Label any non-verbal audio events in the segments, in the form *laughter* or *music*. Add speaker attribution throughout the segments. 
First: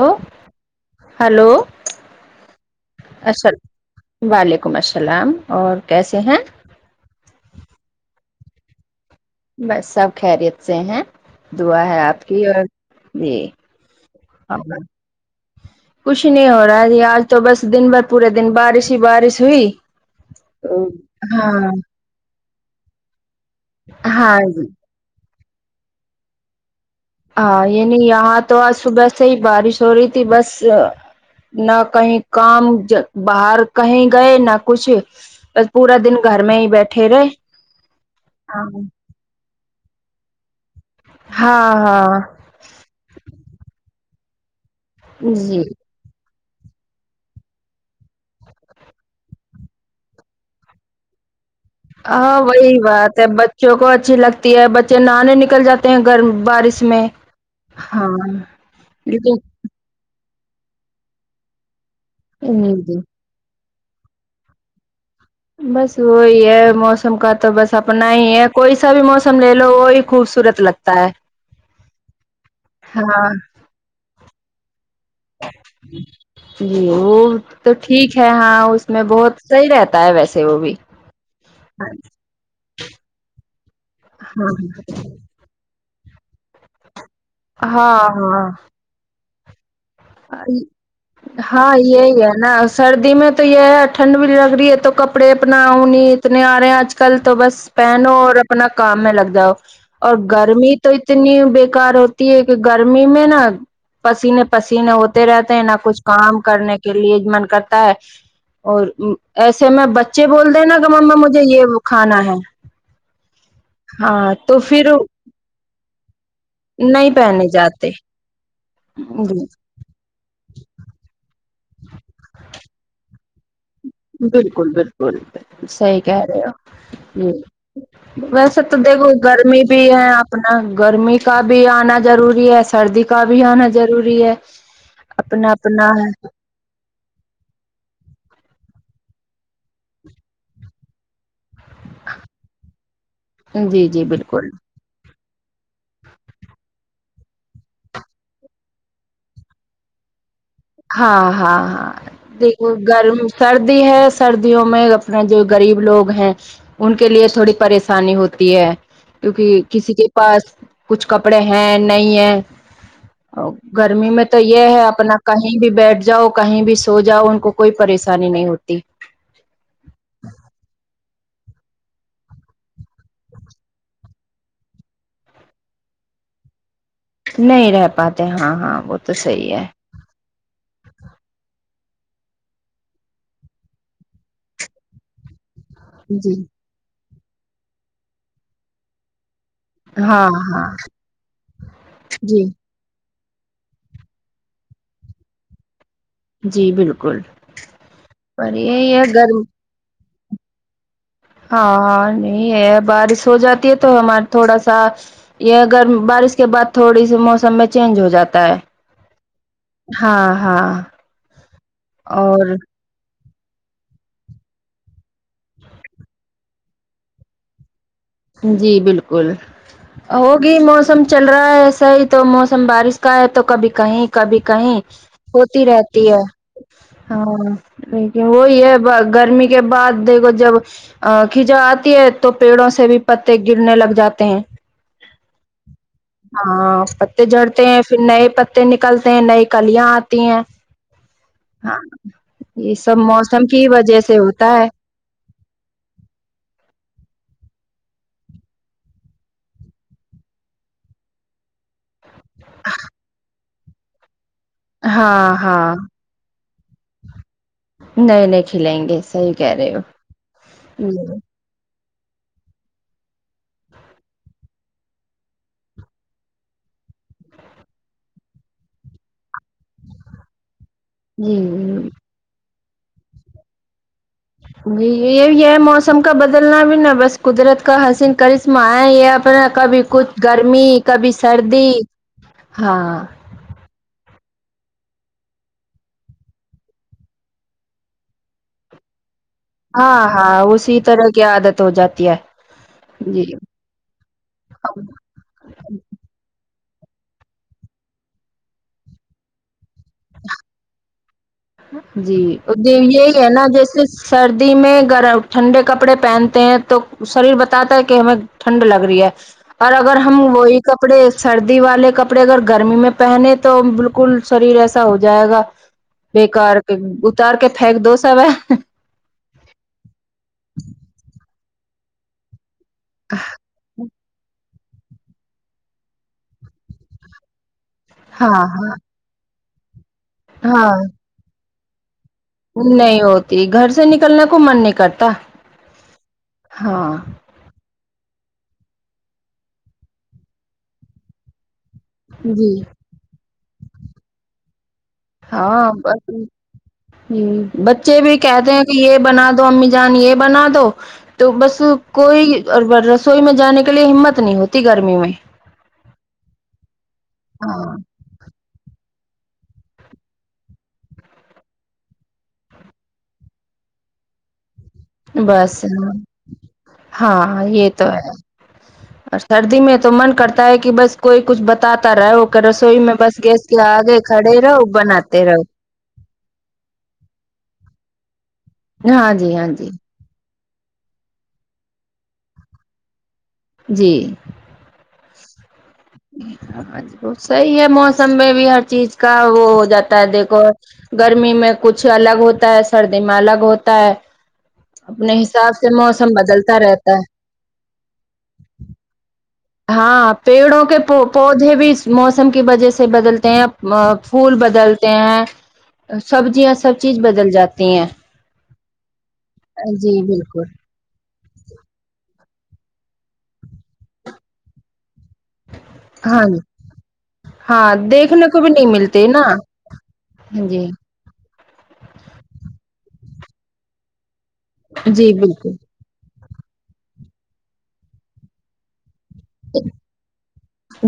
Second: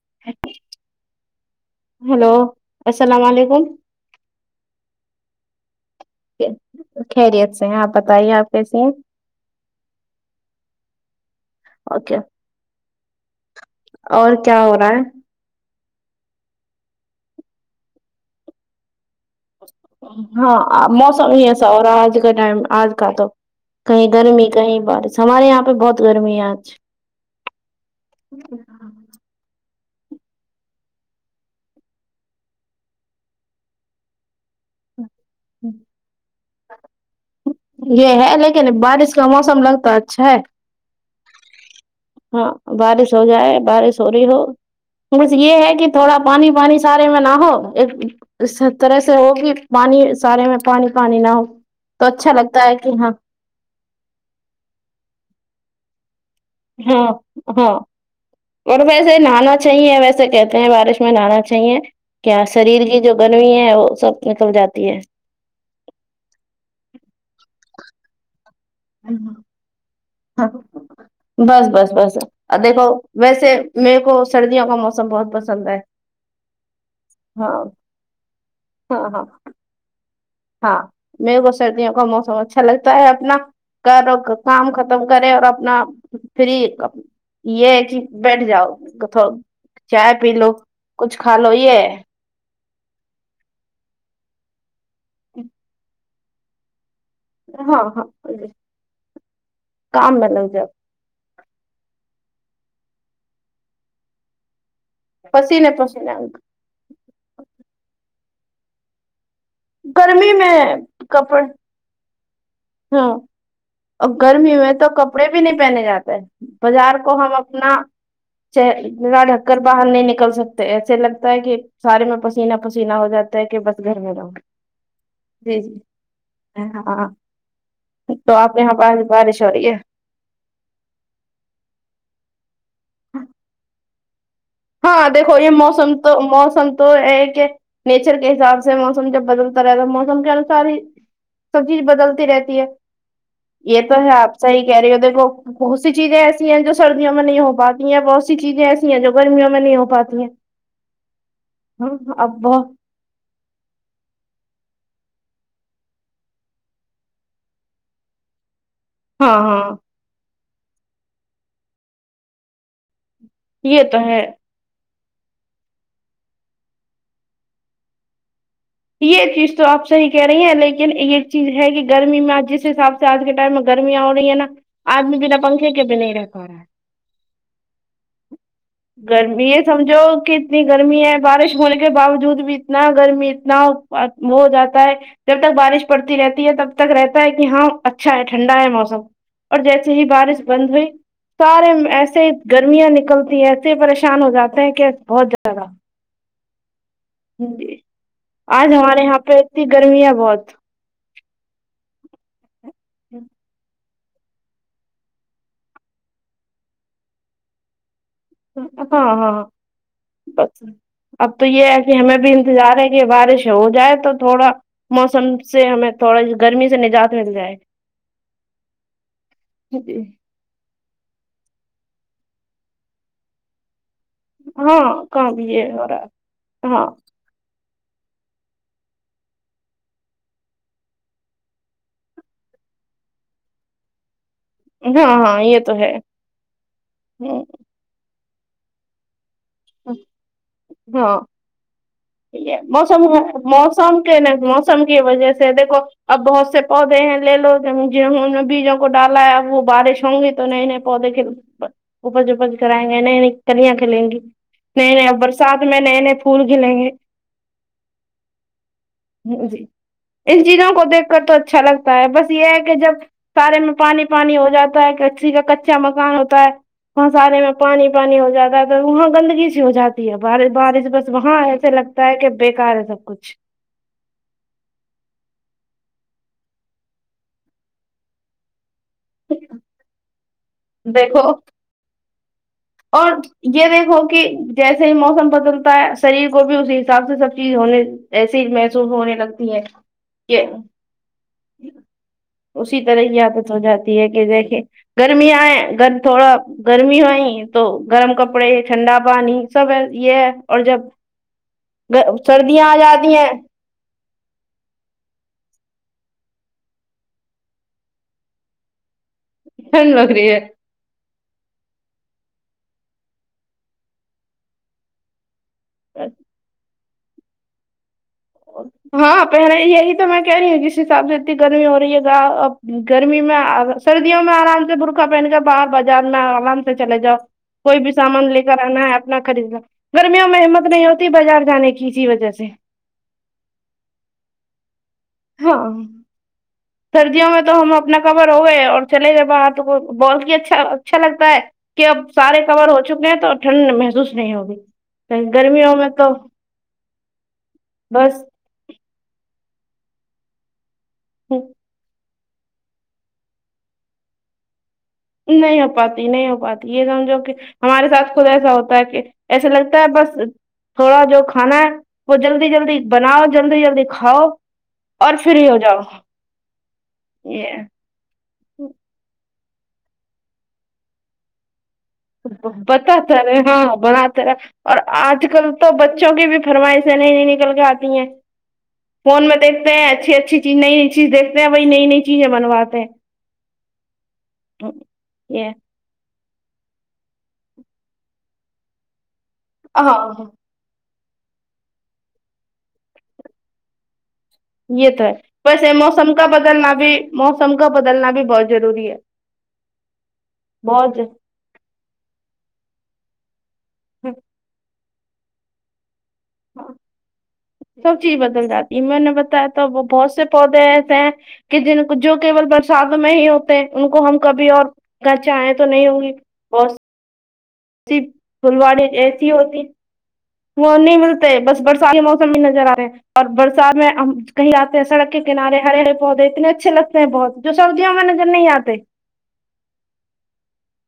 Speaker 1: hello hello
Speaker 2: hello السلام
Speaker 1: اسلا
Speaker 2: علیکم
Speaker 1: وعلیکم السلام اور کیسے ہیں
Speaker 2: خیریت سے ہیں آپ بتائیے آپ کیسی ہیں
Speaker 1: بس سب خیریت سے ہیں دعا ہے
Speaker 2: اوکے
Speaker 1: آپ کی اور جی
Speaker 2: اور کیا ہو رہا ہے
Speaker 1: کچھ نہیں ہو رہا جی آج تو بس دن بھر پورے دن بارش ہی بارش ہوئی
Speaker 2: ہاں
Speaker 1: تو
Speaker 2: موسم ہی ایسا
Speaker 1: ہاں
Speaker 2: ہو رہا آج کا ٹائم آج کا تو کہیں
Speaker 1: ہاں
Speaker 2: گرمی
Speaker 1: جی
Speaker 2: کہیں بارش ہمارے یہاں پہ بہت گرمی ہے آج
Speaker 1: ہاں یہ نہیں یہاں تو آج صبح سے ہی بارش ہو رہی تھی بس نہ کہیں کام جا باہر کہیں گئے نہ کچھ بس پورا دن گھر میں ہی بیٹھے رہے
Speaker 2: یہ ہے
Speaker 1: ہاں
Speaker 2: لیکن بارش کا موسم لگتا اچھا ہے
Speaker 1: ہاں ہاں
Speaker 2: بارش ہو جائے بارش ہو رہی ہو بس
Speaker 1: جی
Speaker 2: یہ ہے کہ تھوڑا پانی پانی سارے میں نہ ہو ایک اس طرح سے ہوگی پانی سارے میں پانی پانی نہ ہو تو اچھا لگتا ہے
Speaker 1: یہی
Speaker 2: کہ ہاں
Speaker 1: بات ہے بچوں کو اچھی لگتی ہے بچے نہانے نکل جاتے گرم بارش
Speaker 2: ہاں
Speaker 1: میں ہاں
Speaker 2: اور ویسے
Speaker 1: لیکن
Speaker 2: نہانا چاہیے ویسے کہتے ہیں بارش میں نہانا چاہیے کیا
Speaker 1: جی
Speaker 2: شریر
Speaker 1: جی
Speaker 2: کی جو گرمی ہے وہ سب نکل جاتی ہے
Speaker 1: بس وہی ہے موسم کا تو بس اپنا ہی ہے کوئی سا بھی موسم لے لو وہی خوبصورت لگتا ہے
Speaker 2: بس بس بس دیکھو
Speaker 1: ہاں
Speaker 2: ویسے میرے کو سردیوں کا موسم بہت پسند ہے
Speaker 1: یہ وہ
Speaker 2: ہاں
Speaker 1: تو ٹھیک ہے ہاں اس میں بہت صحیح رہتا ہے ویسے وہ بھی
Speaker 2: ہاں میرے کوو
Speaker 1: ہاں
Speaker 2: سردیوں کا موسم اچھا لگتا ہے اپنا کر کام ختم کرے اور اپنا فری یہ ہے
Speaker 1: ہاں
Speaker 2: کہ بیٹھ
Speaker 1: ہاں
Speaker 2: جاؤ کت
Speaker 1: ہاں
Speaker 2: یہ
Speaker 1: یہی ہے نا سردی میں تو یہ ہے ٹھنڈ بھی لگ رہی ہے تو کپڑے اپناؤنی اتنے آ رہے کل تو بس
Speaker 2: ہاں ہاں
Speaker 1: پہنو اور اپنا کام میں لگ جاؤ اور
Speaker 2: کام میں لگ جاؤ
Speaker 1: گرمی تو اتنی بیکار ہوتی ہے کہ گرمی میں نا پسینے پسینے ہوتے رہتے ہیں
Speaker 2: پسینے
Speaker 1: نہ کچھ
Speaker 2: پسینے
Speaker 1: کام کرنے کے لیے من کرتا ہے اور ایسے میں بچے
Speaker 2: گرمی
Speaker 1: بول
Speaker 2: میں
Speaker 1: دے نا کہ مما
Speaker 2: کپڑے
Speaker 1: مجھے یہ کھانا ہے
Speaker 2: ہاں اب
Speaker 1: ہاں
Speaker 2: گرمی میں تو
Speaker 1: پھر
Speaker 2: کپڑے بھی نہیں پہنے جاتے ہیں بازار
Speaker 1: نہیں
Speaker 2: کو ہم
Speaker 1: پہنے
Speaker 2: اپنا
Speaker 1: جاتے
Speaker 2: چہرہ پورا
Speaker 1: جی
Speaker 2: ڈھکر باہر نہیں نکل سکتے ایسے لگتا ہے کہ سارے میں پسیینہ پسیینہ ہو جاتا کہ بس گھر میں رہو
Speaker 1: بالکل بالکل
Speaker 2: جی جی
Speaker 1: صحیح کہہ رہے ہو
Speaker 2: ہاں
Speaker 1: جی
Speaker 2: آپ کے
Speaker 1: ویسے تو
Speaker 2: یہاں پاس
Speaker 1: دیکھو
Speaker 2: بارش ہو
Speaker 1: گرمی
Speaker 2: رہی
Speaker 1: بھی ہے آپ اپنا گرمی کا بھی آنا ضروری ہے سردی کا بھی آنا ضروری ہے
Speaker 2: ہاں دیکھو یہ
Speaker 1: اپنا اپنا
Speaker 2: موسم تو موسم تو یہ کہ نیچر کے حساب سے موسم جب بدلتا رہےتا تو موسم کے انوسار ہی سب چیز بدلتی رہتی ہے
Speaker 1: ہے
Speaker 2: یہ
Speaker 1: جی
Speaker 2: تو
Speaker 1: جی
Speaker 2: ہے آپ
Speaker 1: بالکل
Speaker 2: صحیح کہہ رہی ہو دیکھو بہت سی چیزیں ایسی ہیں جو سردیوں میں نہیں ہو پاتی ہیں بہت سی چیزیں ایسی ہیں جو گرمیوں میں نہیں ہو پاتی ہیں
Speaker 1: ہاں ہاں ہاں
Speaker 2: اب بہت
Speaker 1: دیکھو گرم سردی ہے سردیوں میں اپنا جو غریب لوگ ہیں ان کے لیے تھوڑی پریشانی ہوتی ہے
Speaker 2: ہاں
Speaker 1: کیونکہ
Speaker 2: ہاں
Speaker 1: کسی کے پاس کچھ کپڑے ہیں نہیں ہے
Speaker 2: یہ
Speaker 1: گرمی
Speaker 2: ہے
Speaker 1: میں تو یہ ہے اپنا کہیں بھی بیٹھ جاؤ کہیں بھی سو جاؤ ان کو کوئی پریشانی نہیں ہوتی
Speaker 2: یہ چیز تو آپ صحیح کہہ رہی ہیں لیکن یہ چیز ہے کہ گرمی میں آج جس حساب آج کے ٹائم میں گرمیاں ہو رہی ہے نا آدمی بنا پنکھے کے بھی نہیں رہ پا رہا ہے
Speaker 1: نہیں رہ پاتے ہاں ہاں وہ تو صحیح ہے
Speaker 2: جو کہ اتنی گرمی ہے بارش ہونے کے باوجود بھی اتنا گرمی اتنا وہ ہو جاتا ہے جب تک بارش پڑتی
Speaker 1: جی
Speaker 2: رہتی ہے تب تک رہتا ہے کہ ہاں اچھا ہے ٹھنڈا ہے موسم اور جیسے ہی
Speaker 1: ہاں
Speaker 2: بارش
Speaker 1: ہاں
Speaker 2: بند ہوئی سارے ایسے
Speaker 1: جی
Speaker 2: گرمیاں نکلتی ہیں پھر پریشان ہو جاتے ہیں کیی بہت زیادہ
Speaker 1: جی بالکل پر
Speaker 2: آج
Speaker 1: یہی
Speaker 2: ہمارے
Speaker 1: ہے
Speaker 2: یہاں پہ
Speaker 1: گرم
Speaker 2: اتنی گرم ہے بہت
Speaker 1: ہاں ہاں نہیں ہے بارش ہو جاتی ہے تو تو ہمارے تھوڑا سا یہگر بارش کے بعد تھوڑی سی موسم میں چینج ہو جاتا ہے
Speaker 2: ہاں ہاں
Speaker 1: ہاں
Speaker 2: بس
Speaker 1: ہاں
Speaker 2: اب تو یہ ہے کہ ہمیں بھی
Speaker 1: اور
Speaker 2: انتظار ہے کے بارش ہو جائے تو تھوڑا موسم سے ہمیں تھوڑا گرمی سے نجات مل جائے
Speaker 1: جی بالکل
Speaker 2: جی
Speaker 1: ہوگی موسم چل رہا ہے ایسا ہی تو موسم بارش کا ہے تو کبھی کہیں کبھی کہیں
Speaker 2: ہاں کہاں بھی
Speaker 1: ہوتی
Speaker 2: یہ ہو رہا
Speaker 1: رہتی ہے
Speaker 2: ہاں
Speaker 1: ہاں لیکن وہی ہے گرمی کے بعد دیکھو جب ا خزاں آتی ہے تو پیڑوں سے بھی پتے گرنے لگ جاتے ہیں
Speaker 2: ہاں ہاں یہ تو ہے
Speaker 1: ہاں پتے
Speaker 2: ہ
Speaker 1: جڑتے ہیں پھر نئے پتے نکلتے ہیں نئی کلیاں آتی ہیں
Speaker 2: ہاں
Speaker 1: ہاں یہ سب
Speaker 2: ہے،
Speaker 1: موسم کی وجہ سے
Speaker 2: کے نا
Speaker 1: ہوتا ہے
Speaker 2: موسم کی وجہ سے دیکھو اب بہت سے پودے ہیں لے لو جنہوں نے بیجوں کو ڈالا ہے اب وہ بارش ہوں گی تو نئے نئے پودے ک اپج اپج کرآئیں گے نئی نئی کلیاں کھلیں گی نئے نئے اب
Speaker 1: ہاں
Speaker 2: برسات
Speaker 1: ہاں
Speaker 2: میں نئے نئے پھول کھلیں گے
Speaker 1: نئے نئے کھلیں گے صحیح کہہ
Speaker 2: جی
Speaker 1: رہے ہو
Speaker 2: ان چیزوں کو دیکھ کر
Speaker 1: جی
Speaker 2: تو اچھا لگتا ہے بس یہ ہے کہ جب سارے میں پانی پانی ہو جاتا ہے کچی کا کچا مکان ہوتا ہے سارے میں پانی پانی ہو جاتا ہے تو وہاں گندگی سی ہو جاتی ہے بارش بارش وہاں ایسے
Speaker 1: جی
Speaker 2: لگتا ہے کہ بےکار ہے سب کچھ
Speaker 1: یہ یہ ہے موسم کا بدلنا بھی نا بس قدرت کا حسین کرشمہ ہے یہ اپنا کبھی کچھ گرمی کبھی
Speaker 2: دیکھو
Speaker 1: سردی ہاں
Speaker 2: اور یہ دیکھو کہ جیسے ہی موسم بدلتا ہے شریر کو بھی اسی حساب سے سب چیز ہونے ایسی ہی محسوس ہونے لگ
Speaker 1: ہاں ہاں اسی طرح کی عادت ہو جاتی ہے
Speaker 2: اسی طرح کی
Speaker 1: جی
Speaker 2: عادت ہو جاتی ہے کہ دیکھے گرمی ہے گھر تھوڑا گرمی ہوئی تو گرم کپڑے ٹھنڈا پانی سب ہے یہ ہے اور جب
Speaker 1: جی
Speaker 2: سردیاں آ
Speaker 1: یہی
Speaker 2: جاتی
Speaker 1: ہے
Speaker 2: ہیں
Speaker 1: نا جیسے سردی میں گرم ٹھنڈے کپڑے پہنتے ہیں تو شریر بتاتا ہے کہ ہمیں ٹھنڈ لگ رہی ہے اور
Speaker 2: ٹھنڈ
Speaker 1: اگر
Speaker 2: لگ
Speaker 1: ہم
Speaker 2: رہی ہے
Speaker 1: وہی کپڑے سردی والے کپڑے اگر گرمی میں پہنے تو بالکل شریر ایسا ہو جائے گا کار کے اتار کے پھینک دو سب
Speaker 2: ہاں پہلے یہی تو میں کہہ رہی ہوں جس حساب سے اتنی گرمی ہو رہی ہے گا اب گرمی میں سردیوں میں آرام سے برقہ پہن کے باہر بازار میں آرام سے چلے جاؤ کوئی بھی سامان
Speaker 1: ہاں
Speaker 2: لے کر
Speaker 1: ہاں
Speaker 2: آنا ہے اپنا خریدنا گرمیوں میں ہمت
Speaker 1: ہاں
Speaker 2: نہیں ہوتی بازار جانے کی اسی وجہ سے
Speaker 1: نہیں ہوتی گھر سے نکلنے کو من نہیں کرتا
Speaker 2: ہاں
Speaker 1: ہاں
Speaker 2: سردیوں میں تو ہم اپنا کمبل اڑے اور چلے گئے باہر تو بہت ہی اچھا اچھا لگتا ہے کہ اب سارے
Speaker 1: جی
Speaker 2: کور ہو چکے ہیں تو ٹھنڈ محسوس نہیں ہوگی
Speaker 1: ہاں
Speaker 2: گرمیوں میں
Speaker 1: بس
Speaker 2: تو
Speaker 1: ہمم بچے بھی
Speaker 2: بس
Speaker 1: کہتے ہیں یہ بنا دو امی جان یہ بنا دو تو بس کوئی رسوئی میں جانے کے لیے ہمت نہیں ہوتی گرمی میں
Speaker 2: نہیں ہو پاتی نہیں ہو پاتی یہ سمجھو کہ ہمارے
Speaker 1: ہاں
Speaker 2: ساتھ خود ایسا ہوتا ہے کہ ایسا لگتا ہے بس تھوڑا جو کھانا ہے وہ جلدی جلدی بناؤ جلدی جلدی کھاؤ اور فری
Speaker 1: بس
Speaker 2: ہو جاؤ
Speaker 1: ہاں یہ تو اور سردی میں تو من کرتا ہے کہ بس کوئی کچھ بتا تا رہےکہ رسوئی میں بس
Speaker 2: بتاتا رہے
Speaker 1: گیس کے
Speaker 2: ہاں
Speaker 1: آگے
Speaker 2: بناتا
Speaker 1: کھڑے
Speaker 2: رہے
Speaker 1: رہو
Speaker 2: اور
Speaker 1: بناتے
Speaker 2: آج
Speaker 1: رہو
Speaker 2: کل تو بچوں کی بھی فرمائشیں نئی نئی نکل کے آتی ہیں
Speaker 1: ہاں
Speaker 2: فون میں
Speaker 1: جی ہاں جی
Speaker 2: دیکھتے ہیں اچھی اچھی جی نئی نئی چیز دیکھتے ہیں وہی نئی نئی چیزیں بنواتے ہیں
Speaker 1: جی
Speaker 2: یہ
Speaker 1: صحی ہے موسم میں بھی ہر چیز کا وہ ہو جاتا ہے
Speaker 2: ہاں
Speaker 1: دیکھو گرمی میں کچھ الگ ہوتا ہے سردی میں الگ ہوتا ہے
Speaker 2: یہ تو
Speaker 1: اپنے
Speaker 2: ہے
Speaker 1: حساب سے
Speaker 2: ویسے
Speaker 1: موسم
Speaker 2: کا
Speaker 1: بدلتا
Speaker 2: بدلنا بھی
Speaker 1: رہتا ہے
Speaker 2: موسم کا بدلنا بھی بہت ضروری ہے
Speaker 1: ہاں پیڑوں کے پو
Speaker 2: بہت
Speaker 1: پودے بھی موسم کی وجہ سے بدلتے ہیں با پھول بدلتے ہیں سبزیاں سب چیز بدل جاتی ہیں
Speaker 2: سب چیز بدل جاتی ہے میں نے بتایا تو
Speaker 1: جی
Speaker 2: بہت سے
Speaker 1: بالکل
Speaker 2: پودے ایسے ہیں کہ جن کو جو کیول برسات میں ہی ہوتے ہیں ان کو ہم کبھی اور اگر چاہے تو نہیں ہوں گی
Speaker 1: ہاں جی ہاں دیکھنے کو بھی نہیں
Speaker 2: پھلواڑے
Speaker 1: ملتے نا
Speaker 2: ایسی ہوتی
Speaker 1: جی
Speaker 2: وہ نہیں ملتی بس برسات کے موسم بھی نظر آ رہے ہیں اور برسات میں ہم کہیں آتے ہیں سڑک
Speaker 1: جی
Speaker 2: کے کنارے
Speaker 1: بالکل
Speaker 2: ہرے ہرے پودے اتنے اچھے لگتے ہیں بہت جو سردیوں میں نظر نہیں آتے
Speaker 1: ا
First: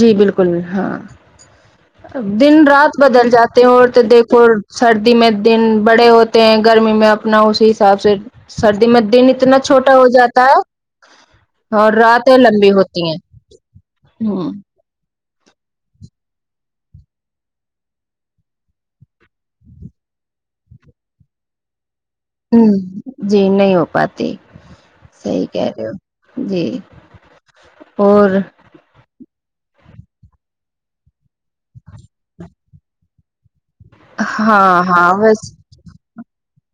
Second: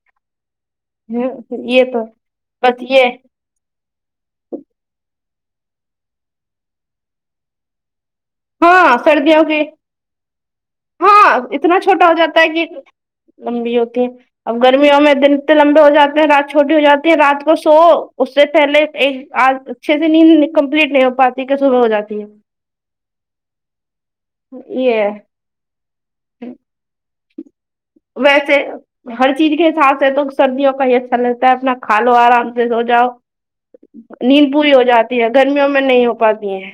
Speaker 1: جی بالکل بل ہاں
Speaker 2: ہ یہ تو
Speaker 1: دن
Speaker 2: بس
Speaker 1: رات
Speaker 2: یہ
Speaker 1: بدل جاتا تے اور تو دیکھو سردی میں دن بڑے ہوتے ہیں گرمی میں اپنا اس حساب سے سردی
Speaker 2: ہاں
Speaker 1: میں دن
Speaker 2: سردیوں
Speaker 1: اتنا
Speaker 2: کی
Speaker 1: چھوٹا ہو جاتا ہے
Speaker 2: ہاں اتنا
Speaker 1: اور
Speaker 2: چھوٹا ہو
Speaker 1: راتیں
Speaker 2: جاتا ہے کہ
Speaker 1: لمبی ہوتی ہیں
Speaker 2: لمبی ہوتی ہیں
Speaker 1: ہ
Speaker 2: اب گرمیوں میں دن لمبے ہو جاتے ہیں رات چھوٹی ہو جاتی ہے رات کو سو اس سے پہلے ایک آ چھ سے نیند کمپلیٹ نہیں ہو پاتی کہ صبح ہو جاتی ہے
Speaker 1: ہوں جی نہیں ہو پاتی
Speaker 2: یہ ہے
Speaker 1: صحی کہ رہی ھو جی اور
Speaker 2: ویسے ہر چیز کے حساب سے تو سردیوں کا ہی اچھا لگتا ہے اپنا کھا لو آرام سے سو جاؤ نیند پوری ہو
Speaker 1: ہاں ہاں
Speaker 2: جاتی ہے
Speaker 1: بس
Speaker 2: گرمیوں میں نہیں ہو پاتی ہیں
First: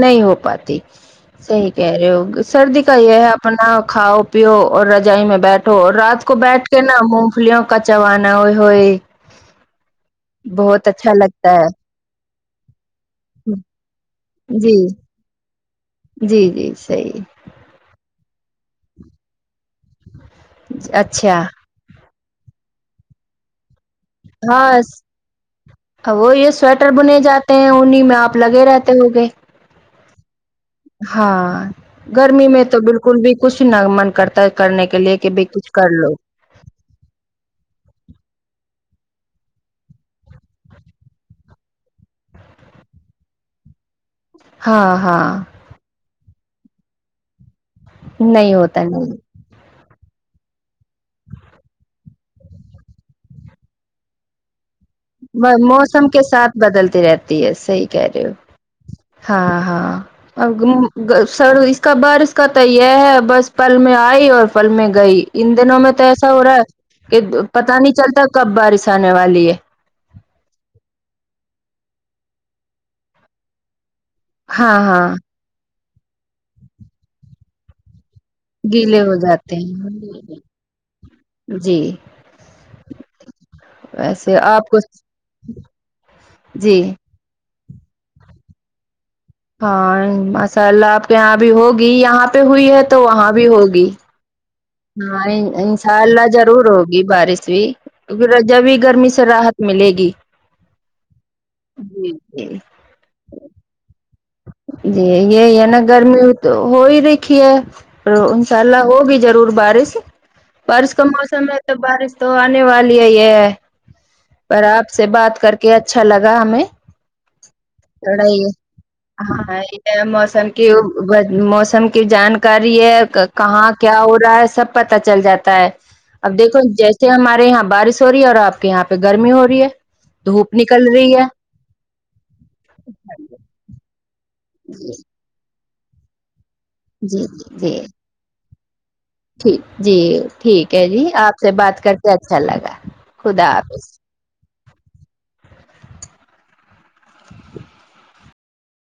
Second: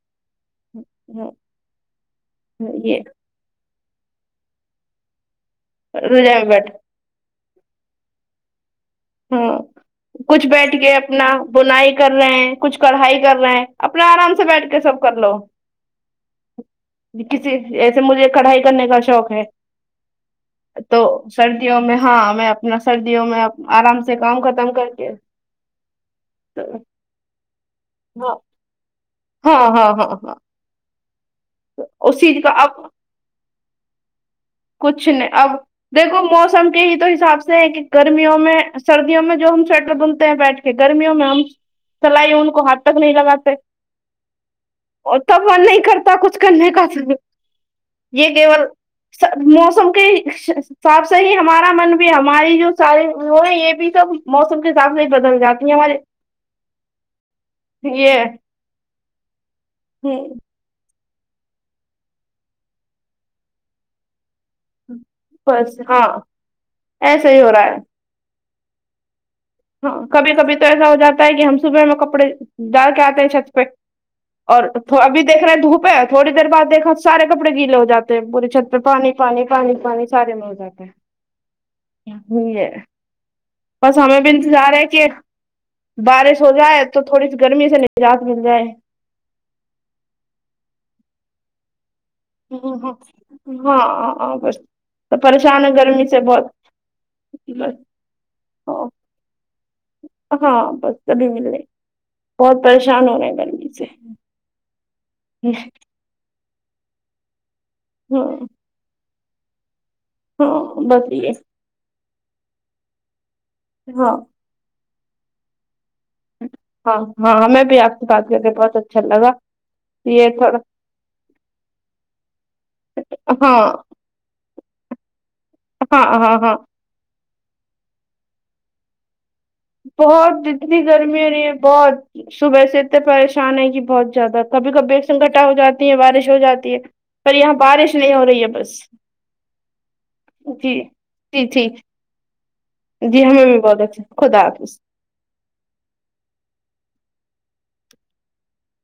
Speaker 1: نہیں ہو پاتی صحیح کہہ رہے ہو سردی کا
Speaker 2: یہ
Speaker 1: یے ہے اب اپنا کھاؤ پیو اور رجائی میں بیٹھو اور رات
Speaker 2: روزے
Speaker 1: کو
Speaker 2: میں
Speaker 1: بیٹھ کے نا نا موم فلیوں کا چوانا اوے ہوئے
Speaker 2: ہمم کچھ بیٹھ
Speaker 1: بہت
Speaker 2: کے
Speaker 1: اچھا
Speaker 2: اپنا
Speaker 1: لگتا ہے
Speaker 2: بونائ کر رہے ہیں کچھ کڑھائی کر رہے ہیں اپنا آرام سے بیٹھ
Speaker 1: جی
Speaker 2: کے سب کر لو
Speaker 1: جی جی صحیح
Speaker 2: کسی ایسے مجھے کڑھائی کرنے کا شوق ہے تو
Speaker 1: اچھا
Speaker 2: سرد دیوں میں ہاں میں اپنا سردیوں میں آرام سے کام ختم کر کے
Speaker 1: ہاں وہ یے سویٹر بنے جات ٹے انہیی میں
Speaker 2: ہاں
Speaker 1: آپ لگے رہتے ہو گے
Speaker 2: ہاں ہاں ہاں ہاں
Speaker 1: ہاں
Speaker 2: اس چیز
Speaker 1: گرمی
Speaker 2: کا
Speaker 1: میں تو
Speaker 2: اب
Speaker 1: بالکل بھی کچھ نا من کرتا کرنے کے
Speaker 2: کچھ
Speaker 1: لیے
Speaker 2: نہیں
Speaker 1: کہ بھائی
Speaker 2: اب
Speaker 1: کچھ کر لو
Speaker 2: دیکھو موسم تہی تو حساب سے ہے کی گرمیوں میں سردیوں میں جو ہم سویٹر بھنتے ہیں بیٹھ کے گرمیوں میں ہم سلائی ان کو ہاتھ تک نہیں لگاتے
Speaker 1: ہاں
Speaker 2: اور
Speaker 1: ہاں
Speaker 2: تب من نہیں کرتا کچھ کرنے کا س یے
Speaker 1: نہیں
Speaker 2: کول
Speaker 1: ہوتا نہیں
Speaker 2: موسم کے حساب سے ہی ہمارا من بھی ہماری جو ساری وہ ہے یے بھی سب موسم کے حساب سے ہی بدل
Speaker 1: با
Speaker 2: جاتی ہے ہمارے
Speaker 1: موسم کے ساتھ بدلتی رہتی ہے صحیح کہہ رہے
Speaker 2: یہ
Speaker 1: ہو ہاں ہاں آ گمو گم گا سڑو اس کا بارش کا تو یے ہے بس پل میں آئی اور پل میں گئی ان دنوں
Speaker 2: بس
Speaker 1: میں تو
Speaker 2: ہاں
Speaker 1: ایسا ہو رہا ہے کہ
Speaker 2: ایسا ہی ہو رہا ہے
Speaker 1: پتا نہیں چلتا کب بارش آنے والی ہے
Speaker 2: ہاں کبھی کبھی تو ایسا ہو جاتا ہے کہ ہم صبح میں کپڑے ڈال کے آتے ہیں چھت پے اور
Speaker 1: ہاں ہاں
Speaker 2: ابھی دیکھ رہے ہیں دھوپ ہے تھوڑی دیر بعد دیکھا سارے کپڑے گیلے ہو جاتے ہیں بری چھت پے
Speaker 1: گیلے
Speaker 2: پانی
Speaker 1: ہو
Speaker 2: پانی
Speaker 1: جاتے
Speaker 2: پانی پانی
Speaker 1: ہیں
Speaker 2: سارے میں
Speaker 1: جی
Speaker 2: *unintelligible* بس ہمیں بھی
Speaker 1: ویسے آپ
Speaker 2: انتظار
Speaker 1: کو
Speaker 2: ہے کہ بارش ہو
Speaker 1: جی
Speaker 2: جائے تو تھوڑی سی گرمی سے نجات مل جائے
Speaker 1: ہاں ماشاء اللہ آپ کے یہاں بھی ہوگی یہاں پے ہوئی ہے تو وہاں بھی ہوگی
Speaker 2: ہاں بس تو
Speaker 1: ہاں
Speaker 2: پریشان ہے
Speaker 1: انشاء
Speaker 2: گرمی سے
Speaker 1: اللہ
Speaker 2: بہت
Speaker 1: ضرور ہوگی بارش بھی
Speaker 2: بس
Speaker 1: پھر جبی گرمی سے راحت ملے گی
Speaker 2: ہاں بس تبھی ملیگی
Speaker 1: جی جی
Speaker 2: بہت پریشان ہو رہے ہیں گرمی سے
Speaker 1: جی یہی ہے نا گرمی تو ہو ہی رکھی ہے آ
Speaker 2: ہاں
Speaker 1: انشاء اللہ ہوگی ضرور بارش
Speaker 2: ہاں
Speaker 1: بارش کا
Speaker 2: بس
Speaker 1: موسم
Speaker 2: یہ
Speaker 1: ہے بارش تو آنے والی ہے یے
Speaker 2: ہاں
Speaker 1: پر آپ سے بات کر کے اچھا لگا ہمیں
Speaker 2: ہاں ہاں ہمیں بھی آپ سے بات
Speaker 1: تھوڑا
Speaker 2: کر
Speaker 1: یہ
Speaker 2: کے بہت اچھا لگا
Speaker 1: ہاں یہ موسم کی موسم کی جانکاری ہے
Speaker 2: ہاں
Speaker 1: کہاں کیا ہو رہا ہے سب پتا چل جاتا ہے
Speaker 2: ہاں ہاں
Speaker 1: اب
Speaker 2: ہاں
Speaker 1: دیکھو جیسے ہمارے یہاں بارش ہو رہی ہے اور آپ کے یہاں پے گرمی ہو رہی ہے
Speaker 2: بہت جتنی گرمی ہو رہی ہے بہت صبح سے اتنے پریشان ہے کی بہت جیادہ کبھی کبھی سنکٹا ہو جاتی ہے بارش ہو جاتی ہے
Speaker 1: جی جی
Speaker 2: پر یہاں
Speaker 1: جی
Speaker 2: بارش نہیں ہو رہی ہے بس
Speaker 1: جی ٹھیک ہے جی آپ سے بات کرتے اچھا لگا
Speaker 2: جی ہمیں
Speaker 1: خدا
Speaker 2: بھی بہت
Speaker 1: حافظ
Speaker 2: اچھا خدا حافظ